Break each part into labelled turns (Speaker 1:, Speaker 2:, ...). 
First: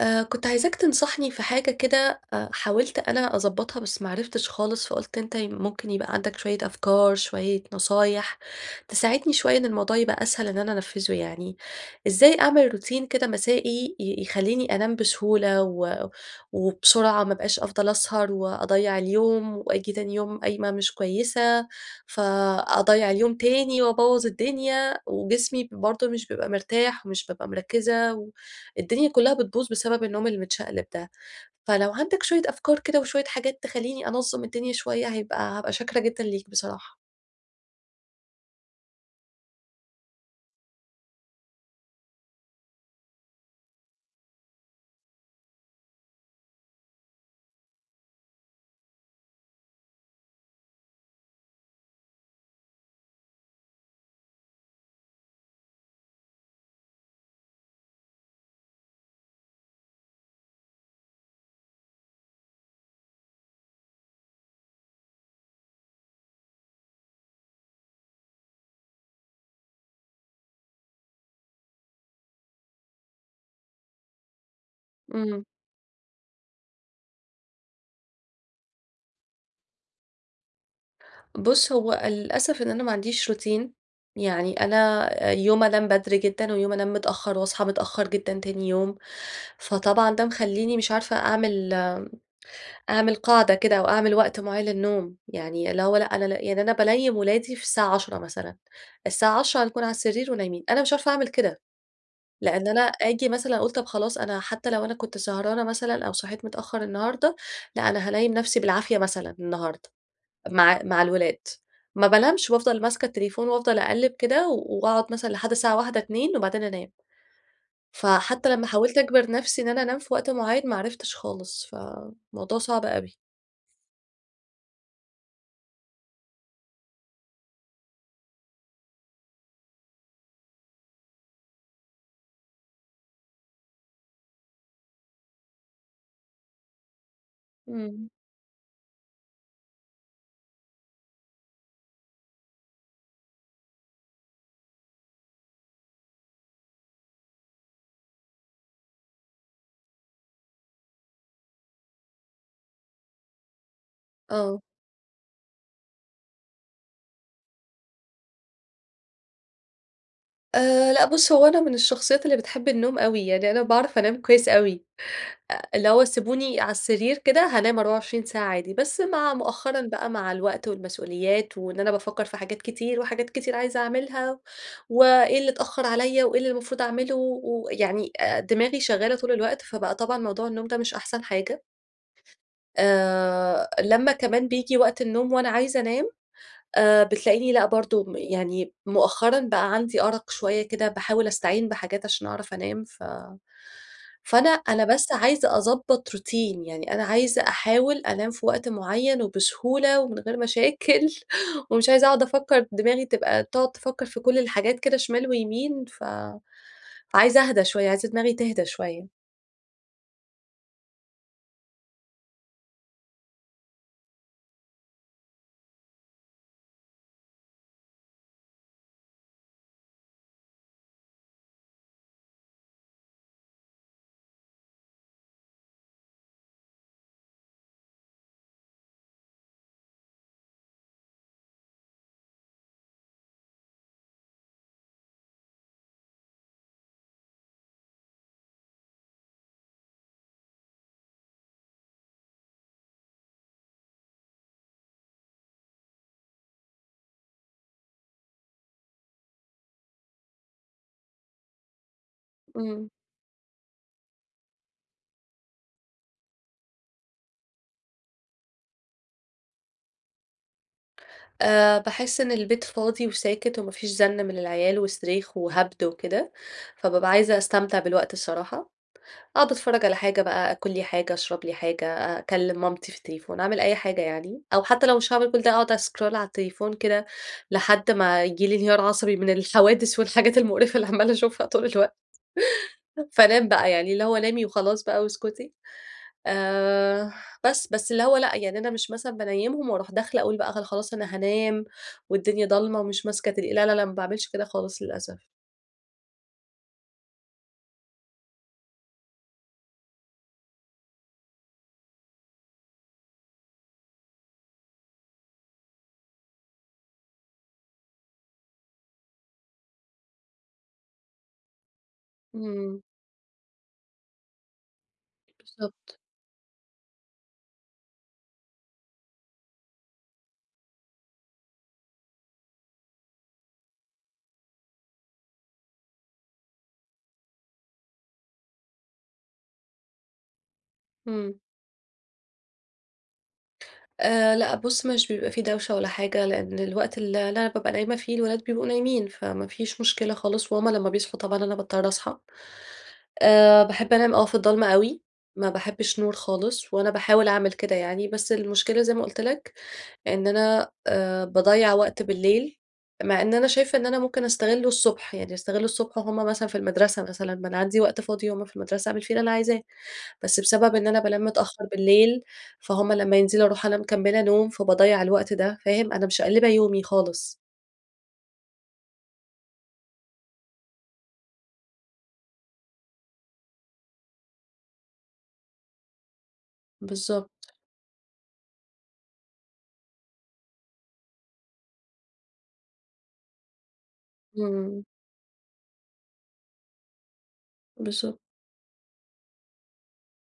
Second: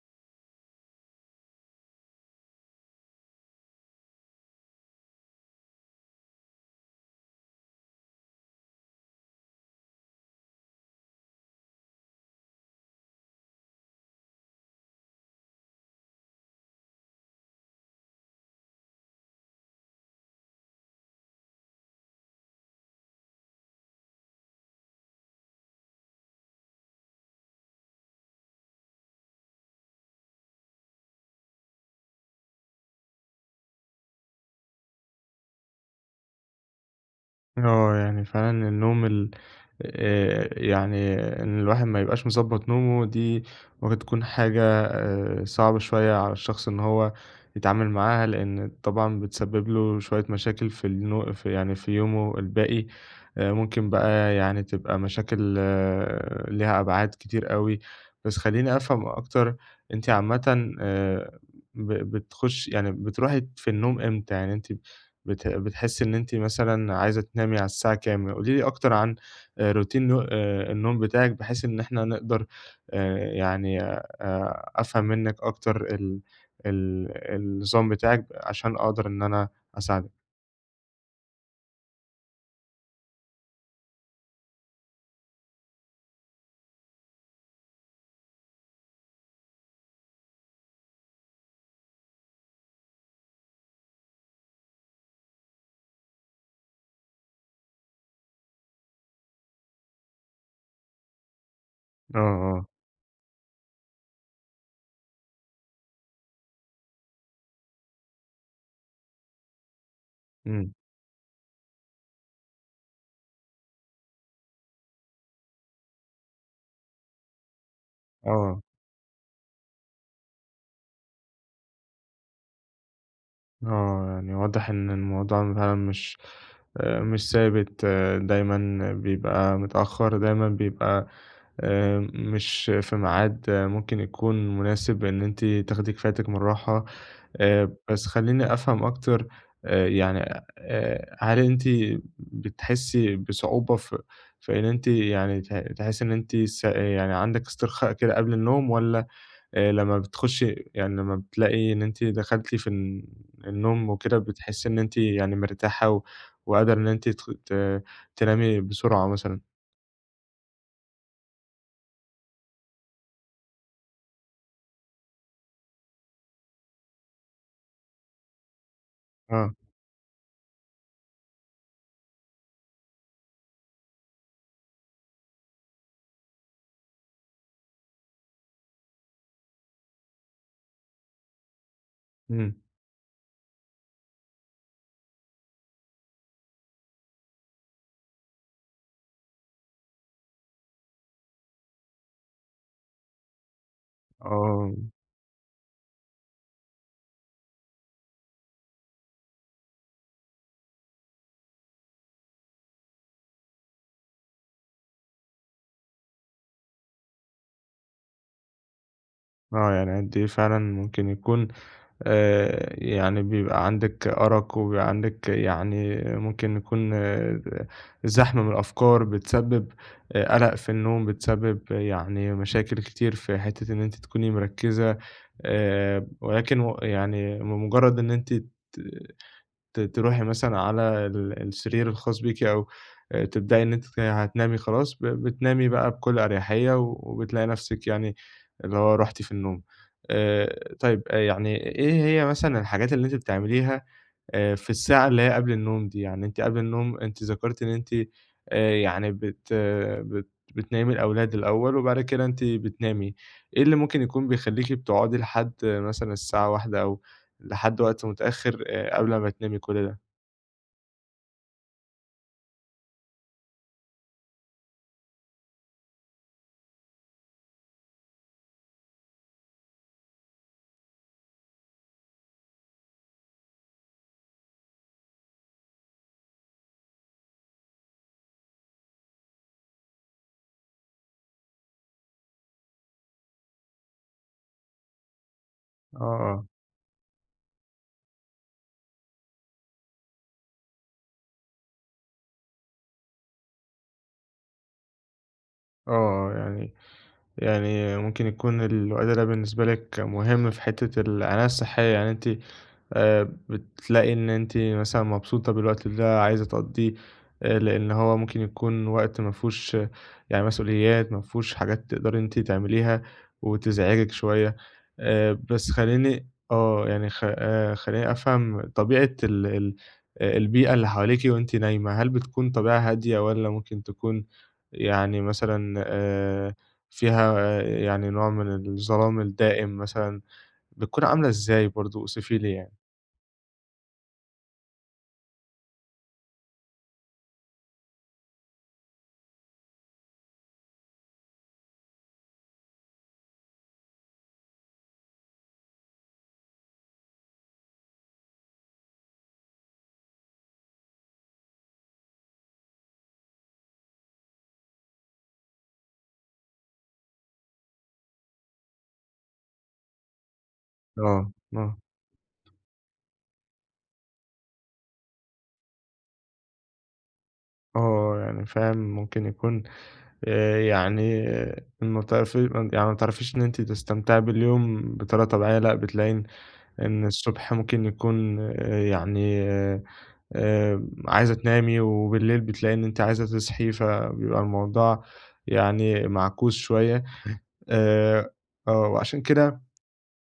Speaker 1: آآ، كنت عايزاك تنصحني في حاجة كده حاولت أنا أضبطها بس ما عرفتش خالص. فقلت أنت ممكن يبقى عندك شوية أفكار، شوية نصايح تساعدني شوية إن الموضوع يبقى أسهل إن أنا أنفذُه يعني. إزاي أعمل روتين كده مسائي ي يخليني أنام بسهولة و وبسرعة ما ابقاش افضل اسهر واضيع اليوم، وآجي تاني يوم قايمة مش كويسة فأضيَّع اليوم تاني وابوَّظ الدنيا، وجسمي برضه مش بيبقى مرتاح ومش بابقى مركزّة و الدنيا كلها بتبوظ بسبب النوم المتشقلِب ده، فلو عندك شوية أفكار كده وشوية حاجات تخليني أنظَّم الدنيا شوية، هيبقى هابقى شاكرة جدًا ليك بصراحة.
Speaker 2: آه يعني فعلًا النوم ال آآ، يعني إن الواحد ما يبقاش مضبَّط نومه دي ممكن تكون حاجة صعبة شوية على الشخص إن هو يتعامل معاها، لأن طبعًا بتسبِّب له شوية مشاكل في النو في يعني في يومه الباقي، ممكن بقى يعني تبقى مشاكل ليها أبعاد كتير أوي. بس خليني أفهم أكتر أنتِ عامةً آآ ب بتخشي يعني بتروحي في النوم إمتى، يعني أنتِ بت بتحسّي إن أنتِ مثلًا عايزة تنامي على الساعة كام؟ قولي لي أكتر عن روتين نو الن النوم بتاعِك بحيث إن إحنا نقدر آآ، يعني أ أفهم منِّك
Speaker 1: إمم.
Speaker 2: أكتر ال ال النظام بتاعِك عشان أقدر إن أنا أساعدِك.
Speaker 1: بُص هو للأسف إن أنا ما عنديش روتين يعني أنا يوم أنام بدري جدًا ويوم أنام متأخّر وأصحى متأخّر جدًا تاني يوم، فطبعًا ده مخليني مش عارفة أعمل أعمل قاعدة كده أو أعمل وقت معيّن للنوم، يعني اللي هو لأ أنا يعني أنا بانيِّم ولادي في الساعة 22:00 مثلًا، الساعة 22:00 هنكون على السرير ونايمين، أنا مش عارفة أعمل كده،
Speaker 2: آه، آه.
Speaker 1: لأن أنا آجي مثلًا أقول طب خلاص أنا حتّى لو أنا كنت سهرانة مثلًا أو صحيت متأخّر النهارده لأ، أنا هانيم نفسي بالعافية مثلًا النهارده
Speaker 2: امم.
Speaker 1: مع مع الولاد، ما بانمش وأفضل ماسكة التليفون وأفضل أقلَِب كده وأقعد مثلًا لحد الساعة 01:00، 02:00 وبعدين أنام. فحتى
Speaker 2: آه.
Speaker 1: لما حاولت أجبر نفسي إن أنا أنام في وقت معين ما عرفتش خالص. فموضوع صعب أوي.
Speaker 2: آه يعني واضح إن الموضوع فعلًا مش آآ مش ثابت، دايمًا بيبقى متأخّر، دايمًا بيبقى آآ مش في ميعاد ممكن يكون مناسب إن أنتِ تاخدي كفايتِك من الراحة، آآ بس
Speaker 1: امم.
Speaker 2: خلّيني أفهم أكتر آآ يعني آآ هل أنتِ بتحسّي بصعوبة ف في إن أنتِ يعني ت تحسّي إن أنتِ س يعني عندِك استرخاء كده قبل النوم والّا آآ لمّا بتخشي يعني لمّا بتلاقي إن أنتِ دخلتِ في ال النوم وكده
Speaker 1: آه.
Speaker 2: بتحسّي إن أنتِ يعني مرتاحة وقادرة إن أنتِ تخ ت تنامي بسرعة مثلًا؟
Speaker 1: آآ، لأ بُص هو أنا من الشخصيّات اللي بتحبّ النوم أوي، يعني أنا باعرف أنام كويّس أوي، آآ اللي هو سيبوني على السرير كده هانام 24 ساعة عادي، بس مع
Speaker 2: آه.
Speaker 1: مؤخرًا بقى مع الوقت والمسؤوليات وإن أنا بافكّر في حاجات كتير وحاجات كتير عايزة أعملها و إيه اللي تأخّر عليَّ وإيه اللي المفروض أعمله ويعني دماغي شغّالة طول الوقت، فبقى طبعًا موضوع النوم ده مش أحسن حاجة.
Speaker 2: إمم.
Speaker 1: آآ، لمّا كمان بييجي وقت النوم وأنا عايزة أنام آآ، بتلاقيني لأ برضو م يعني مؤخرًا بقى عندي أرق شويّة كده باحاول أستعين بحاجات عشان أعرف أنام ف فأنا
Speaker 2: آه.
Speaker 1: أنا بس عايزة أظبط روتين يعني أنا عايزة أحاول أنام في وقت معيّن وبسهولة ومن غير مشاكل ومش عايزة أقعد أفكّر دماغي تبقى تقعد تفكّر في كل الحاجات كده شمال ويمين فعايزة أهدى شويّة عايزة دماغي تهدى شويّة.
Speaker 2: آه يعني أنتِ فعلًا ممكن يكون آآ يعني بيبقى عندِك أرق وبيبقى عندِك يعني ممكن يكون زحمة من الأفكار بتسبب قلق في النوم، بتسبب يعني مشاكل كتير في حتّة إن أنتِ تكوني مركزة آآ ولكن و يعني بمجرّد إن أنتِ ت ت تروحي مثلًا على ال السرير الخاص بيكِ أو تبدئي إن أنتِ تن هتنامي خلاص ب بتنامي بقى بكل أريحية وبتلاقي نفسِك يعني اللي هو رُحتِ في النوم. آآ طيّب يعني إيه هي مثلًا الحاجات اللي أنتِ بتعمليها آآ، في الساعة اللي هي قبل النوم دي؟ يعني أنتِ قبل النوم أنتِ ذكرتِ إن أنتِ يعني بت بت بتنيمي الأولاد الأوّل وبعد كده أنتِ
Speaker 1: إمم.
Speaker 2: بتنامي، إيه اللي ممكن يكون بيخليكِ بتقعدي لحد مثلًا الساعة 01:00 أو لحد وقت متأخّر قبل ما تنامي كل ده؟
Speaker 1: آآ باحس إن البيت فاضي وساكت وما فيش زن من العيال وصريخ وهبد وكده، فبابقى عايزة أستمتع بالوقت الصراحة، أقعد أتفرّج على حاجة بقى، أكل لي حاجة، أشرب لي حاجة، أكلم مامتي في التليفون، أعمل أي حاجة يعني، أو حتّى لو مش هاعمل كل ده أقعد أسكرول على التليفون كده لحد ما ييجي لي انهيار عصبي من الحوادث والحاجات المقرفة اللي عمّالة أشوفها طول الوقت فانام بقى، يعني اللي هو نامي وخلاص بقى واسكتي،
Speaker 2: آه، آه.
Speaker 1: آآ بس. بس اللي هو لأ يعني أنا مش مثلًا بانيمهم وأروح داخلة أقول بقى خ خلاص أنا هانام والدنيا ضلمة ومش ماسكة تلي لا لا لأ ما باعملش كده خالص للأسف.
Speaker 2: آه، آه يعني يعني ممكن يكون الوقت ده بالنسبة لِك مهم في حتّة العناية الصحية، يعني أنتِ آآ بتلاقي إن أنتِ مثلًا مبسوطة بالوقت ده عايزة تقضِّيه آآ لأن هو ممكن يكون وقت ما فيهوش يعني مسؤوليات، مافيهوش حاجات تقدري إن أنتِ
Speaker 1: إمم.
Speaker 2: تعمليها وتزعجِك شويّة، آآ بس
Speaker 1: بالضبط.
Speaker 2: خلّيني آه يعني خ آآ خلّيني أفهم طبيعة ال ال البيئة اللي حواليكِ وأنتِ نايمة، هل بتكون طبيعة هادية والّا ممكن تكون يعني مثلًا آآ فيها يعني نوع من الظلام الدائم مثلًا بتكون عاملة
Speaker 1: إمم.
Speaker 2: إزاي برضو؟ أوصفي لي يعني.
Speaker 1: آآ، لأ، بُصّ، مش بيبقى في دوشة ولا حاجة، لأن الوقت ال اللي أنا بابقى نايمة فيه الولاد بيبقوا نايمين، فما فيش مشكلة خالص، وهُم لما بيصحوا طبعًا أنا باضطر أصحى. آآ، باحب أنام آه في الضلمة أوي، ما باحبش نور خالص، وأنا باحاول أعمل كده يعني، بس المشكلة زي ما قُلت لك إن أنا آآ، باضيّع وقت بالليل، مع إن أنا شايفة إن أنا ممكن أستغله الصبح، يعني أستغل الصبح وهُم مثلًا في المدرسة، مثلًا ما أنا عندي وقت فاضي وهُم في المدرسة أعمل فيه اللي أنا عايزاه. بس بسبب إن أنا بانام
Speaker 2: آه،
Speaker 1: متأخر
Speaker 2: آه.
Speaker 1: بالليل، فهُم لما ينزلوا أروح أنا مكملة نوم، فباضيّع الوقت ده، فاهم؟ أنا مشقلبة يومي خالص.
Speaker 2: آه، يعني فاهم، ممكن يكون آآ، يعني م ت في يعني ما تعرفيش إن أنتِ تستمتعي باليوم بطريقة طبيعية، لأ، بتلاقي إن إن
Speaker 1: بالضبط.
Speaker 2: الصبح ممكن يكون يعني آآ، عايزة تنامي، وبالليل بتلاقي إن أنتِ عايزة تصحي، فبيبقى
Speaker 1: إمم.
Speaker 2: الموضوع يعني معكوس شوية.
Speaker 1: بالضبط.
Speaker 2: آآ آه، وعلشان كده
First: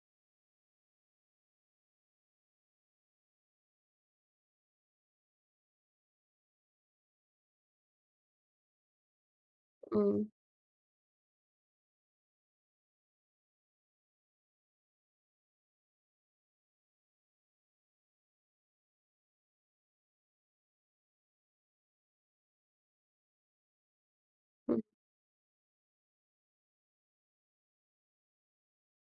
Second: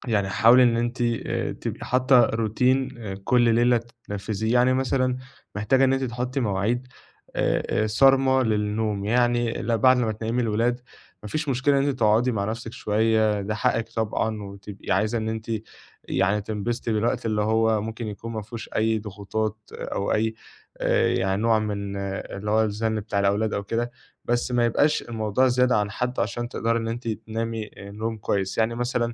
Speaker 2: يعني حاولي إن أنتِ آآ، تبقي حاطة روتين كل ليلة تنفذيه، يعني مثلًا محتاجة إن أنتِ تحطي مواعيد آآ آآ، صارمة للنوم. يعني ل بعد ما
Speaker 1: إمم.
Speaker 2: تنيِّمي الولاد، ما فيش مشكلة إن أنتِ تقعدي مع نفسك شوية، ده حقِّك طبعًا، وتبقي عايزة إن أنتِ يعني تنبسطي بالوقت، اللي هو ممكن يكون ما فيهوش أي ضغوطات أو أي آآ، يعني نوع من اللي هو الزن بتاع الأولاد أو كده. بس ما
Speaker 1: امم.
Speaker 2: يبقاش الموضوع زيادة عن حده علشان تقدري إن أنتِ تنامي نوم كويس. يعني مثلًا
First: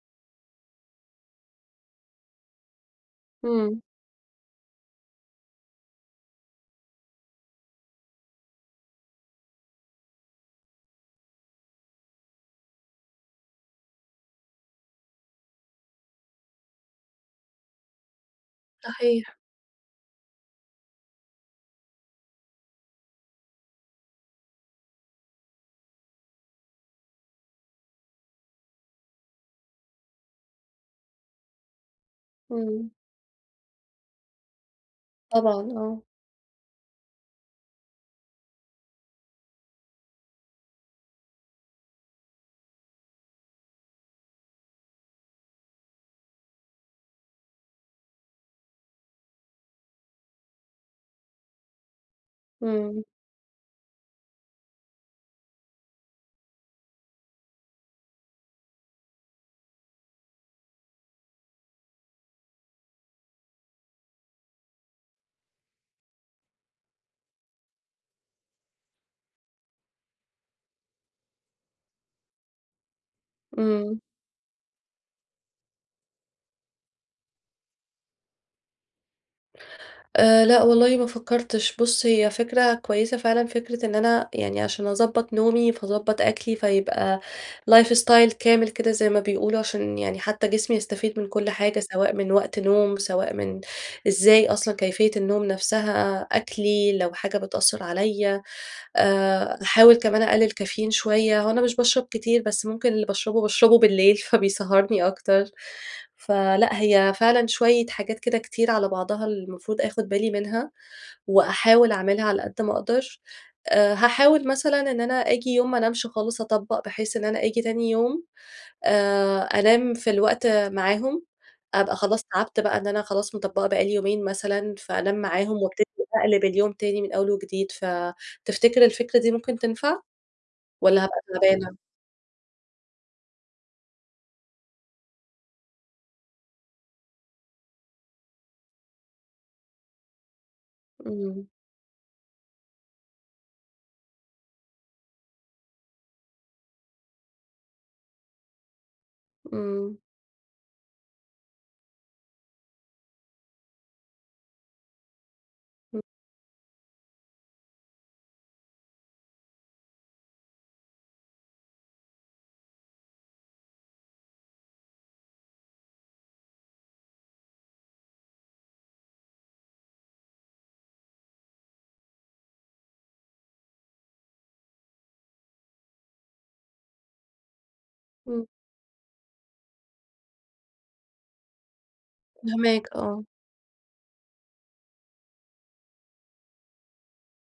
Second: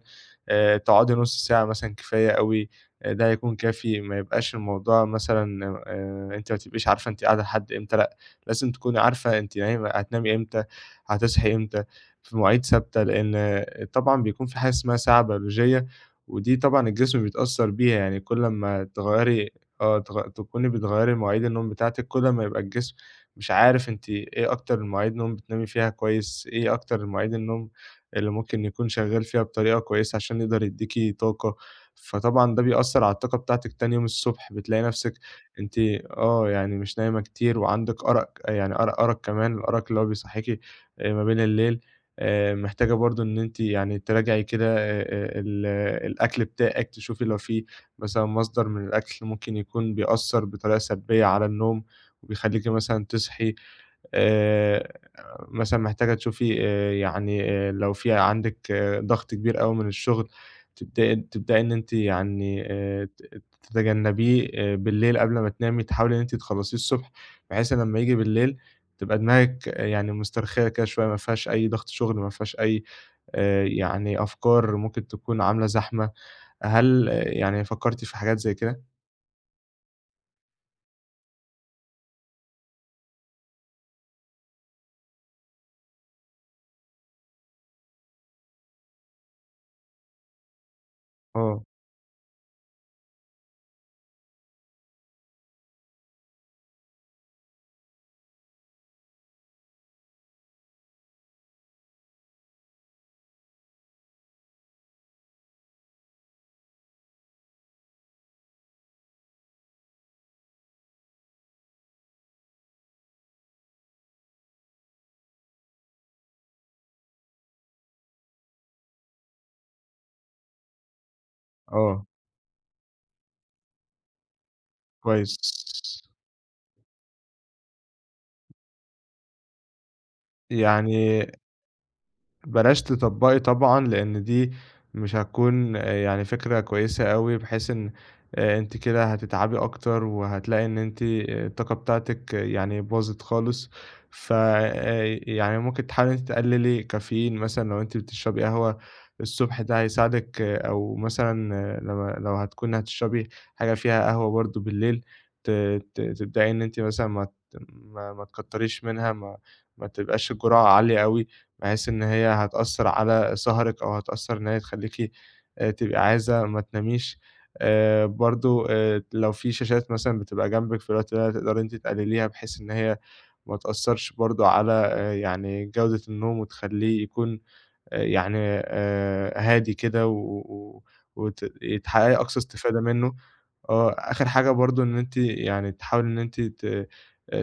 Speaker 2: آآ، تقعدي نص ساعة مثلًا كفاية أوي، ده هيكون
Speaker 1: إمم.
Speaker 2: كافي، ما يبقاش الموضوع مثلًا آآ، أنتِ ما تبقيش عارفة أنتِ قاعدة لحد إمتى، لأ، لازم تكوني عارفة أنتِ نايمة هتنامي إمتى، هتصحي إمتى، في مواعيد ثابتة؛ لأن طبعًا بيكون في حاجة اسمها ساعة بيولوجية، ودي طبعًا الجسم بيتأثر بيها، يعني كل اما
Speaker 1: صحيح.
Speaker 2: تغيري آه، تغ تكوني بتغيري مواعيد النوم بتاعتِك، كل اما يبقى الجسم مش عارف أنتِ إيه أكتر المواعيد نوم بتنامي فيها كويس؟ إيه أكتر المواعيد النوم اللي ممكن يكون شغال فيها بطريقة كويسة علشان يقدر يديكِ طاقة؟ فطبعًا ده
Speaker 1: إمم.
Speaker 2: بيأثر على الطاقة بتاعتِك تاني يوم الصبح، بتلاقي نفسِك
Speaker 1: طبعًا
Speaker 2: أنتِ
Speaker 1: آه.
Speaker 2: آه، يعني مش نايمة كتير وعندِك أرق، يعني أر أرق كمان الأرق اللي هو بيصحيكِ آآ ما بين الليل. آآ، محتاجة برضو إن أنتِ يعني تراجعي كده آآ، ال الأكل بتاعِك، تشوفي لو في مثلًا مصدر من الأكل ممكن يكون بيأثّر بطريقة سلبية على النوم وبيخليكِ
Speaker 1: إمم.
Speaker 2: مثلًا تصحي. آآ، مثلًا محتاجة تشوفي آآ، يعني آآ، لو في عندِك ضغط كبير أوي من الشغل، تبدأ تبدئي إن أنتِ يعني آآ، تت تتجنبيه بالليل قبل ما تنامي، تحاولي إن أنتِ تخلصيه الصبح بحيث لمّا ييجي بالليل تبقى دماغِك يعني مسترخية كده شوية، ما فيهاش أي ضغط شغل، ما فيهاش أي آآ،
Speaker 1: إمم.
Speaker 2: يعني أفكار ممكن تكون عاملة زحمة، هل يعني فكرتِ في حاجات زي كده؟
Speaker 1: آآ، لأ والله ما فكرتش، بُصّ، هي فكرة كويسة فعلًا، فكرة إن أنا يعني علشان أضبّط نومي فاضبّط أكلي، فيبقى life style كامل كده زي ما بيقولوا، علشان يعني حتى جسمي يستفيد من كل
Speaker 2: آه.
Speaker 1: حاجة، سواء من وقت نوم، سواء من إزاي أصلًا كيفية النوم نفسها، أكلي لو حاجة بتأثّر عليَّ. آآ، باحاول كمان أقلل كافيين شوية، هو أنا مش باشرب كتير، بس ممكن اللي باشربه باشربه بالليل فبيسهّرني أكتر، فلأ هي فعلًا شوية حاجات كده كتير على بعضها المفروض آخُد بالي منها، وأحاول أعملها على قدّ ما أقدر. آآ، هاحاول مثلًا إن أنا آجي يوم ما انامش خالص، أطبّق بحيث إن أنا آجي تاني يوم آآ، أنام في الوقت معاهم، أبقى
Speaker 2: آه.
Speaker 1: خلاص تَعبت بقى إن أنا خلاص مطبّقة بقى لي يومين مثلًا، فأنام
Speaker 2: كويس.
Speaker 1: معاهم [unintelligible] فاقلِب اليوم تاني من أول وجديد، فتفتكر الفكرة دي ممكن تنفع، والّا هابقى
Speaker 2: يعني
Speaker 1: تعبانة؟
Speaker 2: بلاش تطبَّقي طبعًا؛ لأن دي مش هتكون يعني فكرة كويسة أوي، بحيث إن آآ، أنتِ كده هتتعبي أكتر وهتلاقي إن أنتِ آآ،
Speaker 1: إمم.
Speaker 2: الطاقة بتاعتِك يعني باظِت خالص. ف آآ، يعني ممكن تحاولي إن أنتِ تقلّلي كافيين مثلًا لو أنتِ بتشربي قهوة الصبح ده
Speaker 1: إمم.
Speaker 2: هيساعدِك، أو مثلًا لو لو هتكوني هتشربي حاجة فيها قهوة برضو بالليل، ت
Speaker 1: م
Speaker 2: ت تبدئي إن أنتِ مثلًا ما ت ما ما تكتّريش منها، ما ما تبقاش الجرعة عالية أوي، بحيث إن هي هتأثّر على سَهرِك أو هتأثّر إن هي تخليكِ آآ، تبقى عايزة ما تناميش. آآ، برضو آآ، ت لو في شاشات مثلًا بتبقى جنبِك في الوقت ده تقدري أنتِ تِقَلليها، بحيث إن هي ما تأثّرش برضو على يعني جودة النوم وتخلّيه يكون آآ يعني
Speaker 1: إمم.
Speaker 2: آآ، هادي كده و وت ي تحققي أقصى استفادة
Speaker 1: فاهماك
Speaker 2: منه.
Speaker 1: آه.
Speaker 2: آه، آخر حاجة برضو إن أنتِ يعني تحاولي إن أنتِ ت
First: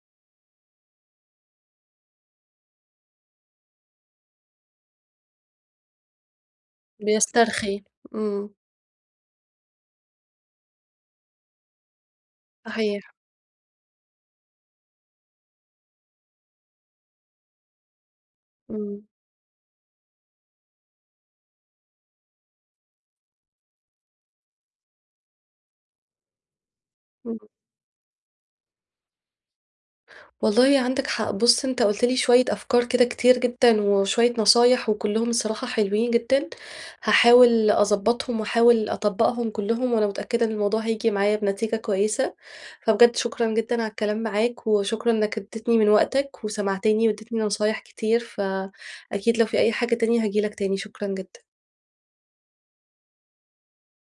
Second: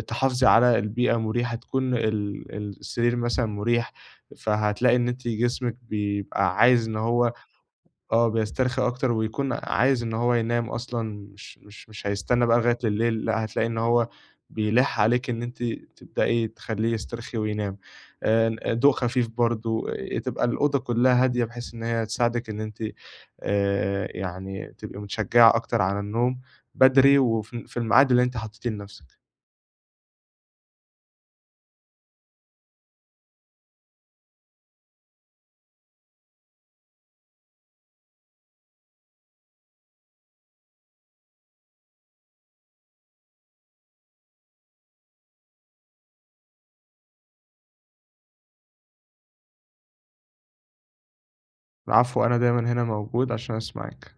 Speaker 2: تحافظي على البيئة مُريحة، تكون ال السرير مثلًا مُريح، فهتلاقي إن أنتِ جسمِك بيبقى عايز إن هو
Speaker 1: بيسترخي
Speaker 2: آه،
Speaker 1: إمم.
Speaker 2: بيسترخي أكتر، ويكون عايز إن هو ينام أصلًا، مش مش مش هيستنى بقى لغاية
Speaker 1: صحيح.
Speaker 2: الليل، لأ، هتلاقي إن هو بيلِحّ عليكِ إن أنتِ تبدئي تخلّيه يسترخي وينام. آآ ن أ ضوء
Speaker 1: إمم.
Speaker 2: خفيف برضو تبقى الأوضة كلها هادية، بحيث إن هي تساعدِك إن أنتِ آآ، يعني تبقى مِتشجّعة أكتر على النوم بدري
Speaker 1: إمم.
Speaker 2: وفي في المعاد اللي أنتِ حطّيتيه لنفسِك.
Speaker 1: والله عندك حق، بُصّ، أنت قُلت لي شوية أفكار كده كتير جدًا وشوية نصايح، وكلهم الصراحة حلوين جدًا، هاحاول أضبّطهم وأحاول أطبّقهم كلهم، وأنا متأكدة إن الموضوع هييجي معايا بنتيجة كويسة، فبجد شكرًا جدًا على الكلام معاك، وشكرًا إنك ادّتني من وقتك وسمعتني وادّيتني نصايح كتير، فأكيد لو في أي حاجة تانية هاجي لك تاني، شكرًا جدًا.
Speaker 2: العفو أنا دايمّا هنا موجود عشان اسمعِك.